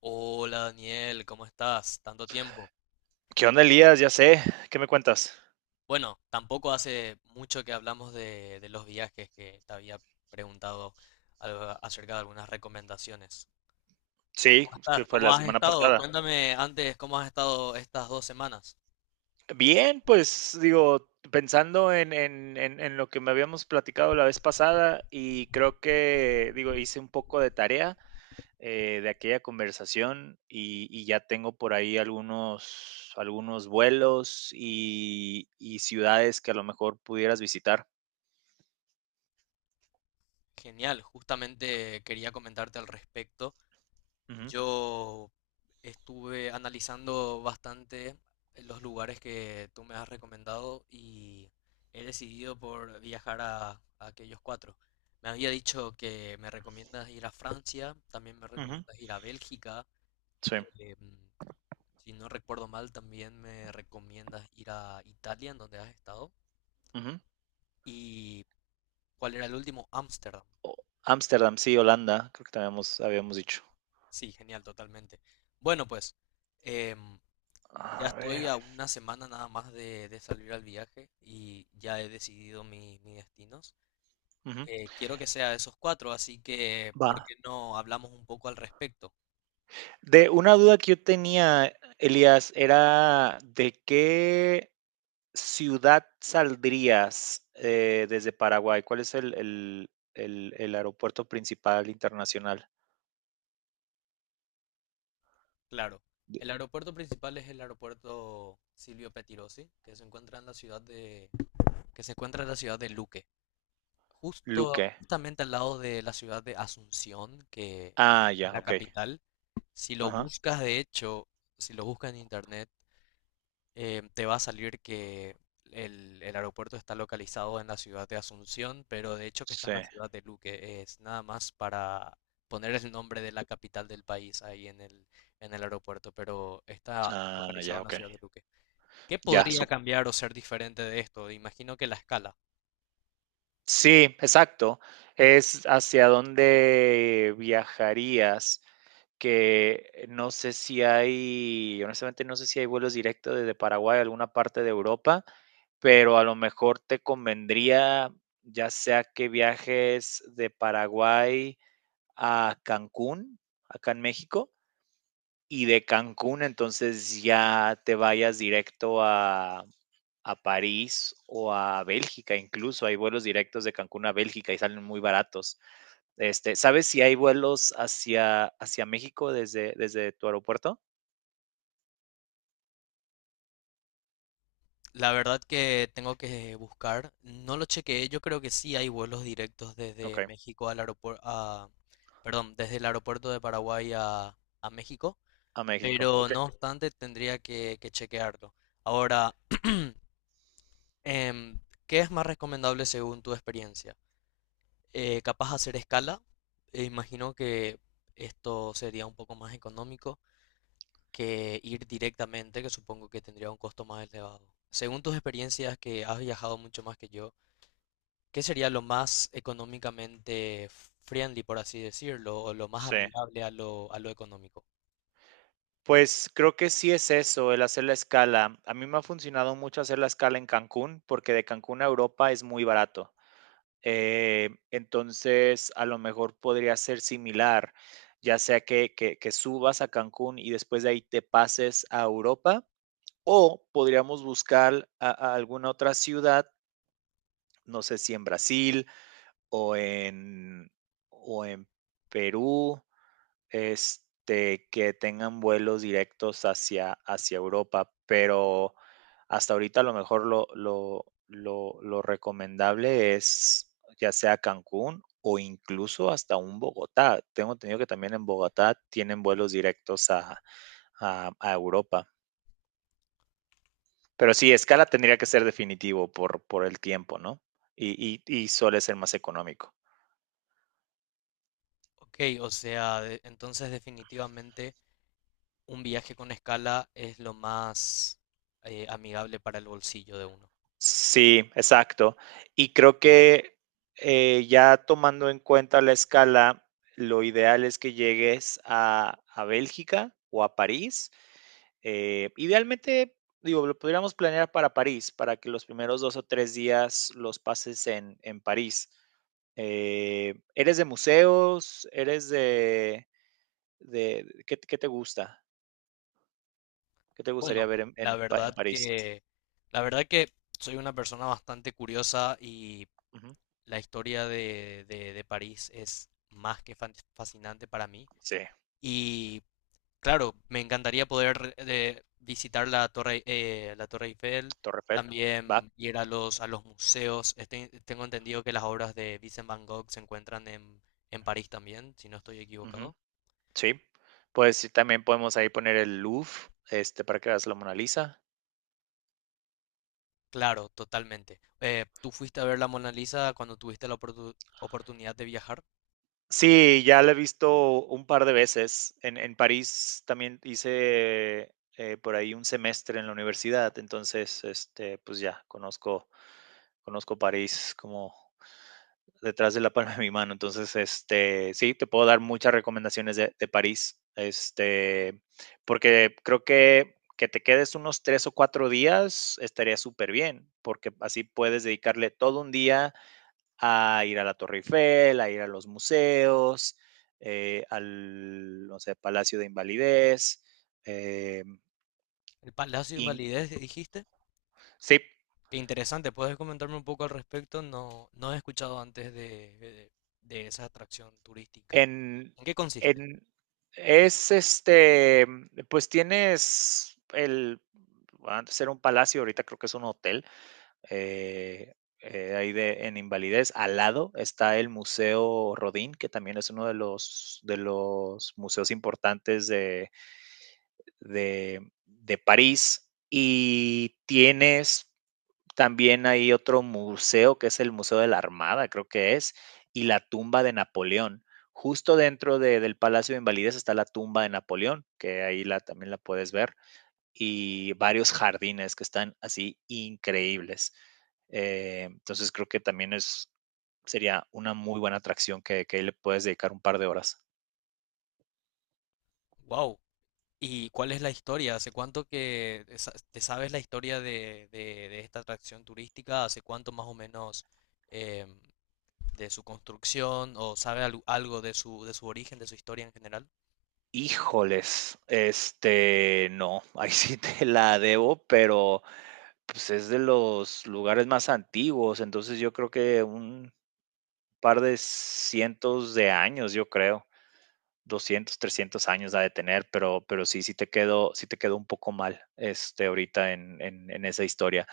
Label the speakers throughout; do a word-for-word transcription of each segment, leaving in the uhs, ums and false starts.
Speaker 1: Hola Daniel, ¿cómo estás? Tanto tiempo.
Speaker 2: ¿Qué onda, Elías? Ya sé. ¿Qué me cuentas?
Speaker 1: Bueno, tampoco hace mucho que hablamos de, de los viajes que te había preguntado algo acerca de algunas recomendaciones. ¿Cómo
Speaker 2: Sí, que
Speaker 1: estás?
Speaker 2: fue
Speaker 1: ¿Cómo
Speaker 2: la
Speaker 1: has
Speaker 2: semana
Speaker 1: estado?
Speaker 2: pasada.
Speaker 1: Cuéntame antes cómo has estado estas dos semanas.
Speaker 2: Bien, pues digo, pensando en, en, en, en lo que me habíamos platicado la vez pasada y creo que, digo, hice un poco de tarea eh, de aquella conversación y, y ya tengo por ahí algunos, algunos vuelos y, y ciudades que a lo mejor pudieras visitar.
Speaker 1: Genial, justamente quería comentarte al respecto.
Speaker 2: Ujú,
Speaker 1: Yo estuve analizando bastante eh, los lugares que tú me has recomendado y he decidido por viajar a, a aquellos cuatro. Me había dicho que me recomiendas ir a Francia, también me
Speaker 2: ujú,
Speaker 1: recomiendas ir a Bélgica,
Speaker 2: sí.
Speaker 1: em, si no recuerdo mal, también me recomiendas ir a Italia, en donde has estado.
Speaker 2: Ujú.
Speaker 1: ¿Y cuál era el último? Ámsterdam.
Speaker 2: Ámsterdam, sí, Holanda, creo que te habíamos, habíamos dicho.
Speaker 1: Sí, genial, totalmente. Bueno, pues, em, ya
Speaker 2: A
Speaker 1: estoy
Speaker 2: ver.
Speaker 1: a una semana nada más de, de salir al viaje y ya he decidido mi- mis destinos.
Speaker 2: Ujú,
Speaker 1: Eh, quiero que sea esos cuatro, así que
Speaker 2: va.
Speaker 1: ¿por qué no hablamos un poco al respecto?
Speaker 2: De una duda que yo tenía, Elías, era de qué ciudad saldrías eh, desde Paraguay. ¿Cuál es el, el- el- el aeropuerto principal internacional?
Speaker 1: Claro,
Speaker 2: De-
Speaker 1: el aeropuerto principal es el aeropuerto Silvio Pettirossi, que se encuentra en la ciudad de, que se encuentra en la ciudad de Luque, justo,
Speaker 2: Luque.
Speaker 1: justamente al lado de la ciudad de Asunción, que
Speaker 2: Ah,
Speaker 1: es
Speaker 2: ya,
Speaker 1: la
Speaker 2: ok.
Speaker 1: capital. Si lo
Speaker 2: Ajá.
Speaker 1: buscas, de hecho, si lo buscas en internet, eh, te va a salir que el, el aeropuerto está localizado en la ciudad de Asunción, pero de hecho que está
Speaker 2: Sí.
Speaker 1: en la ciudad de Luque. Es nada más para poner el nombre de la capital del país ahí en el, en el aeropuerto, pero está
Speaker 2: Ah,
Speaker 1: localizado
Speaker 2: ya,
Speaker 1: en la
Speaker 2: ok.
Speaker 1: ciudad de Luque. ¿Qué
Speaker 2: Ya,
Speaker 1: podría cambiar o ser diferente de esto? Imagino que la escala.
Speaker 2: sí, exacto. Es hacia dónde viajarías, que no sé si hay, honestamente no sé si hay vuelos directos desde Paraguay a alguna parte de Europa, pero a lo mejor te convendría, ya sea que viajes de Paraguay a Cancún, acá en México, y de Cancún entonces ya te vayas directo a, a París o a Bélgica, incluso hay vuelos directos de Cancún a Bélgica y salen muy baratos. Este, ¿sabes si hay vuelos hacia, hacia México desde, desde tu aeropuerto?
Speaker 1: La verdad que tengo que buscar. No lo chequeé. Yo creo que sí hay vuelos directos
Speaker 2: Ok,
Speaker 1: desde México al aeropuerto, a, perdón, desde el aeropuerto de Paraguay a, a México.
Speaker 2: a México,
Speaker 1: Pero
Speaker 2: ok.
Speaker 1: no obstante tendría que, que chequearlo. Ahora, em, ¿qué es más recomendable según tu experiencia? Eh, ¿capaz hacer escala? Eh, imagino que esto sería un poco más económico que ir directamente, que supongo que tendría un costo más elevado. Según tus experiencias, que has viajado mucho más que yo, ¿qué sería lo más económicamente friendly, por así decirlo, o lo más
Speaker 2: Sí.
Speaker 1: amigable a lo, a lo económico?
Speaker 2: Pues creo que sí es eso, el hacer la escala. A mí me ha funcionado mucho hacer la escala en Cancún porque de Cancún a Europa es muy barato. Eh, entonces, a lo mejor podría ser similar, ya sea que, que, que subas a Cancún y después de ahí te pases a Europa. O podríamos buscar a, a alguna otra ciudad, no sé si en Brasil o en, o en Perú, este, que tengan vuelos directos hacia, hacia Europa, pero hasta ahorita a lo mejor lo, lo, lo, lo recomendable es ya sea Cancún o incluso hasta un Bogotá. Tengo entendido que también en Bogotá tienen vuelos directos a, a, a Europa. Pero sí, Scala tendría que ser definitivo por, por el tiempo, ¿no? Y, y, y suele ser más económico.
Speaker 1: Ok, o sea, de- entonces definitivamente un viaje con escala es lo más eh, amigable para el bolsillo de uno.
Speaker 2: Sí, exacto. Y creo que eh, ya tomando en cuenta la escala, lo ideal es que llegues a, a Bélgica o a París. Eh, idealmente, digo, lo podríamos planear para París, para que los primeros dos o tres días los pases en, en París. Eh, ¿Eres de museos? ¿Eres de... de ¿qué, qué te gusta? ¿Qué te gustaría
Speaker 1: Bueno,
Speaker 2: ver en
Speaker 1: la
Speaker 2: en Pa en
Speaker 1: verdad
Speaker 2: París?
Speaker 1: que, la verdad que soy una persona bastante curiosa y
Speaker 2: Ujú.
Speaker 1: la historia de, de- de París es más que fan- fascinante para mí.
Speaker 2: Sí,
Speaker 1: Y claro, me encantaría poder eh, visitar la Torre, eh, la Torre Eiffel,
Speaker 2: Torre Eiffel, va,
Speaker 1: también ir a los, a los museos. Este- tengo entendido que las obras de Vincent Van Gogh se encuentran en, en París también, si no estoy
Speaker 2: ujú,
Speaker 1: equivocado.
Speaker 2: sí. Pues sí, también podemos ahí poner el Louvre, este, para que veas la Mona Lisa.
Speaker 1: Claro, totalmente. Eh, ¿tú fuiste a ver la Mona Lisa cuando tuviste la oportu- oportunidad de viajar?
Speaker 2: Sí, ya la he visto un par de veces. En en París también hice, eh, por ahí un semestre en la universidad, entonces, este, pues ya conozco conozco París como detrás de la palma de mi mano. Entonces, este, sí, te puedo dar muchas recomendaciones de, de París, este, porque creo que que te quedes unos tres o cuatro días estaría súper bien, porque así puedes dedicarle todo un día a ir a la Torre Eiffel, a ir a los museos, eh, al, no sé, Palacio de Invalidez. Eh,
Speaker 1: El Palacio de
Speaker 2: y,
Speaker 1: Invalidez, eh, dijiste.
Speaker 2: sí,
Speaker 1: Qué interesante, ¿puedes comentarme un poco al respecto? No, no he escuchado antes de, de- de esa atracción turística.
Speaker 2: En,
Speaker 1: ¿En qué consiste?
Speaker 2: en es este, pues tienes el, bueno, antes era un palacio, ahorita creo que es un hotel, eh, eh, ahí de, en Invalidez. Al lado está el Museo Rodin que también es uno de los, de los museos importantes de, de, de París. Y tienes también hay otro museo que es el Museo de la Armada, creo que es, y la tumba de Napoleón. Justo dentro de- del Palacio de Invalidez está la tumba de Napoleón, que ahí la, también la puedes ver, y varios jardines que están así increíbles. Eh, entonces creo que también es, sería una muy buena atracción que, que ahí le puedes dedicar un par de horas.
Speaker 1: Wow. ¿Y cuál es la historia? ¿Hace cuánto que sa- te sabes la historia de, de- de esta atracción turística? ¿Hace cuánto más o menos em, de su construcción? ¿O sabe algo algo de su, de su origen, de su historia en general?
Speaker 2: Híjoles, este, no, ahí sí te la debo, pero pues, es de los lugares más antiguos, entonces yo creo que un par de cientos de años, yo creo, doscientos, trescientos años ha de tener, pero pero sí, sí te quedó sí te quedó un poco mal, este, ahorita en en en esa historia.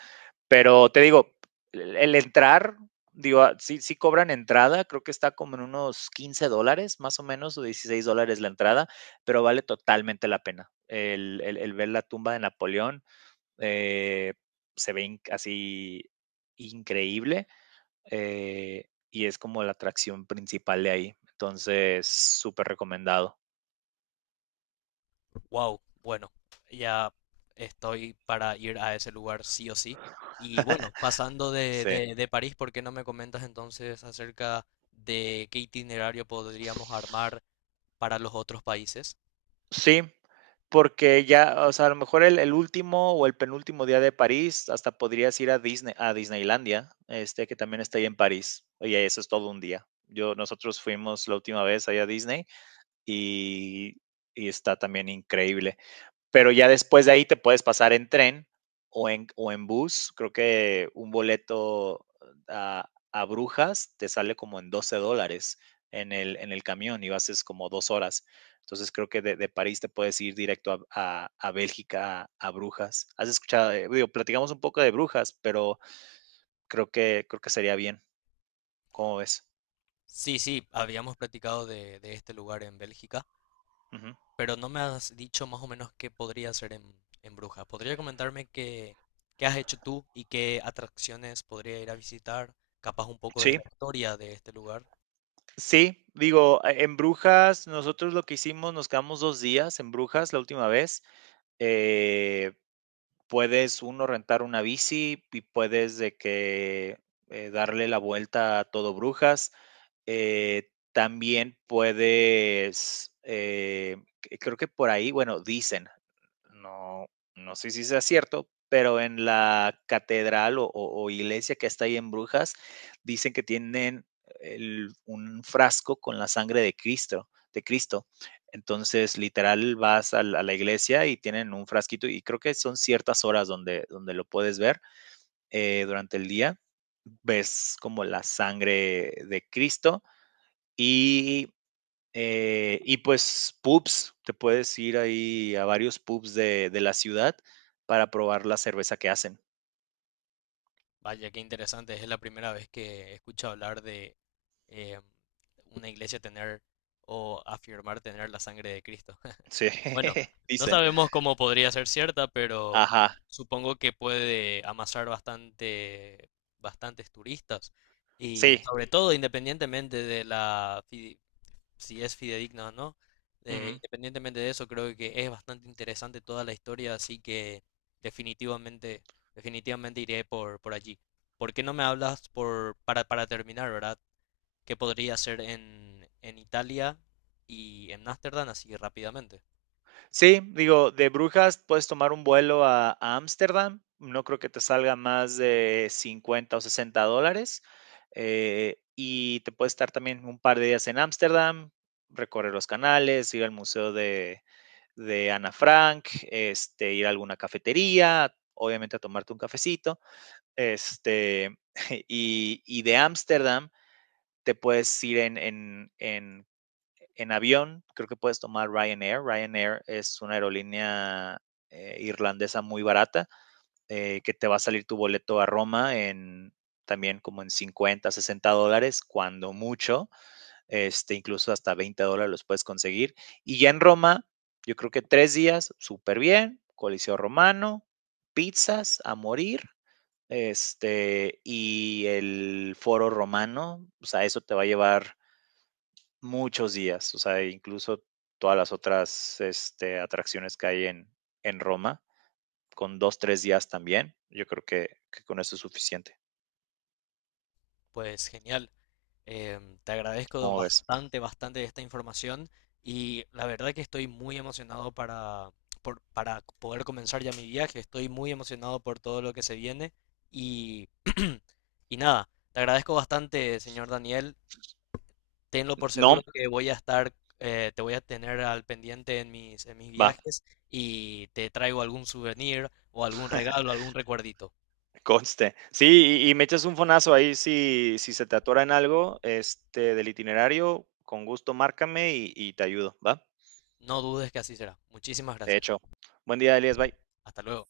Speaker 2: Pero te digo, el el entrar, digo, ah, sí sí cobran entrada, creo que está como en unos quince dólares, más o menos, o dieciséis dólares la entrada, pero vale totalmente la pena. El el el ver la tumba de Napoleón, eh, se ve in- así increíble, eh, y es como la atracción principal de ahí. Entonces, súper recomendado.
Speaker 1: Wow, bueno, ya estoy para ir a ese lugar sí o sí. Y bueno, pasando de,
Speaker 2: Sí.
Speaker 1: de, de París, ¿por qué no me comentas entonces acerca de qué itinerario podríamos armar para los otros países?
Speaker 2: Sí, porque ya, o sea, a lo mejor el, el último o el penúltimo día de París, hasta podrías ir a Disney, a Disneylandia, este que también está ahí en París. Oye, eso es todo un día. Yo, nosotros fuimos la última vez allá a Disney y, y está también increíble. Pero ya después de ahí te puedes pasar en tren o en, o en bus. Creo que un boleto a, a Brujas te sale como en doce dólares en el, en el camión y haces como dos horas. Entonces creo que de, de París te puedes ir directo a, a, a Bélgica, a, a, Brujas. Has escuchado, eh, digo, platicamos un poco de Brujas, pero creo que, creo que sería bien. ¿Cómo ves?
Speaker 1: Sí, sí, habíamos platicado de, de este lugar en Bélgica,
Speaker 2: Uh -huh.
Speaker 1: pero no me has dicho más o menos qué podría ser en, en Brujas. ¿Podría comentarme qué, qué has hecho tú y qué atracciones podría ir a visitar? Capaz un poco de
Speaker 2: Sí,
Speaker 1: la historia de este lugar.
Speaker 2: sí, digo, en Brujas, nosotros lo que hicimos, nos quedamos dos días en Brujas la última vez, eh, puedes uno rentar una bici y puedes de que eh, darle la vuelta a todo Brujas. Eh, también puedes, eh, creo que por ahí, bueno, dicen no, no sé si sea cierto, pero en la catedral o, o- o iglesia que está ahí en Brujas, dicen que tienen el- un frasco con la sangre de Cristo, de Cristo. Entonces, literal, vas a la, a la iglesia y tienen un frasquito y creo que son ciertas horas donde, donde lo puedes ver eh, durante el día. Ves como la sangre de Cristo y eh, y pues pubs, te puedes ir ahí a varios pubs de, de la ciudad para probar la cerveza que hacen.
Speaker 1: Vaya, qué interesante. Es la primera vez que escucho hablar de eh, una iglesia tener o afirmar tener la sangre de Cristo.
Speaker 2: Sí,
Speaker 1: Bueno, no
Speaker 2: dicen.
Speaker 1: sabemos cómo podría ser cierta, pero
Speaker 2: Ajá,
Speaker 1: supongo que puede amasar bastante, bastantes turistas. Y
Speaker 2: sí.
Speaker 1: sobre todo, independientemente de la si es fidedigna o no. Eh,
Speaker 2: Ujú.
Speaker 1: independientemente de eso, creo que es bastante interesante toda la historia, así que definitivamente, definitivamente iré por, por allí. ¿Por qué no me hablas por, para, para terminar, ¿verdad? ¿Qué podría hacer en, en Italia y en Ámsterdam así rápidamente?
Speaker 2: Sí, digo, de Brujas puedes tomar un vuelo a a Ámsterdam, no creo que te salga más de cincuenta o sesenta dólares, eh, y te puedes estar también un par de días en Ámsterdam, recorrer los canales, ir al museo de, de Ana Frank, este, ir a alguna cafetería, obviamente a tomarte un cafecito, este, y, y de Ámsterdam te puedes ir en, en, en en avión, creo que puedes tomar Ryanair. Ryanair es una aerolínea eh, irlandesa muy barata, eh, que te va a salir tu boleto a Roma en también como en cincuenta, sesenta dólares, cuando mucho, este, incluso hasta veinte dólares los puedes conseguir. Y ya en Roma, yo creo que tres días, súper bien, Coliseo Romano, pizzas a morir, este, y el foro romano, o sea, eso te va a llevar muchos días, o sea, incluso todas las otras, este, atracciones que hay en, en Roma, con dos tres días también. Yo creo que, que con eso es suficiente.
Speaker 1: Pues genial. Em, te agradezco
Speaker 2: ¿Cómo ves?
Speaker 1: bastante, bastante esta información y la verdad que estoy muy emocionado para, por- para poder comenzar ya mi viaje. Estoy muy emocionado por todo lo que se viene y, y nada, te agradezco bastante, señor Daniel. Tenlo por
Speaker 2: No,
Speaker 1: seguro que voy a estar, eh, te voy a tener al pendiente en mis, en mis
Speaker 2: va,
Speaker 1: viajes y te traigo algún souvenir o algún regalo, algún recuerdito.
Speaker 2: conste. Sí, y, y me echas un fonazo ahí si, si se te atora en algo, este, del itinerario, con gusto márcame y, y te ayudo, ¿va?
Speaker 1: No dudes que así será. Muchísimas
Speaker 2: De
Speaker 1: gracias.
Speaker 2: hecho, buen día, Elías, bye.
Speaker 1: Hasta luego.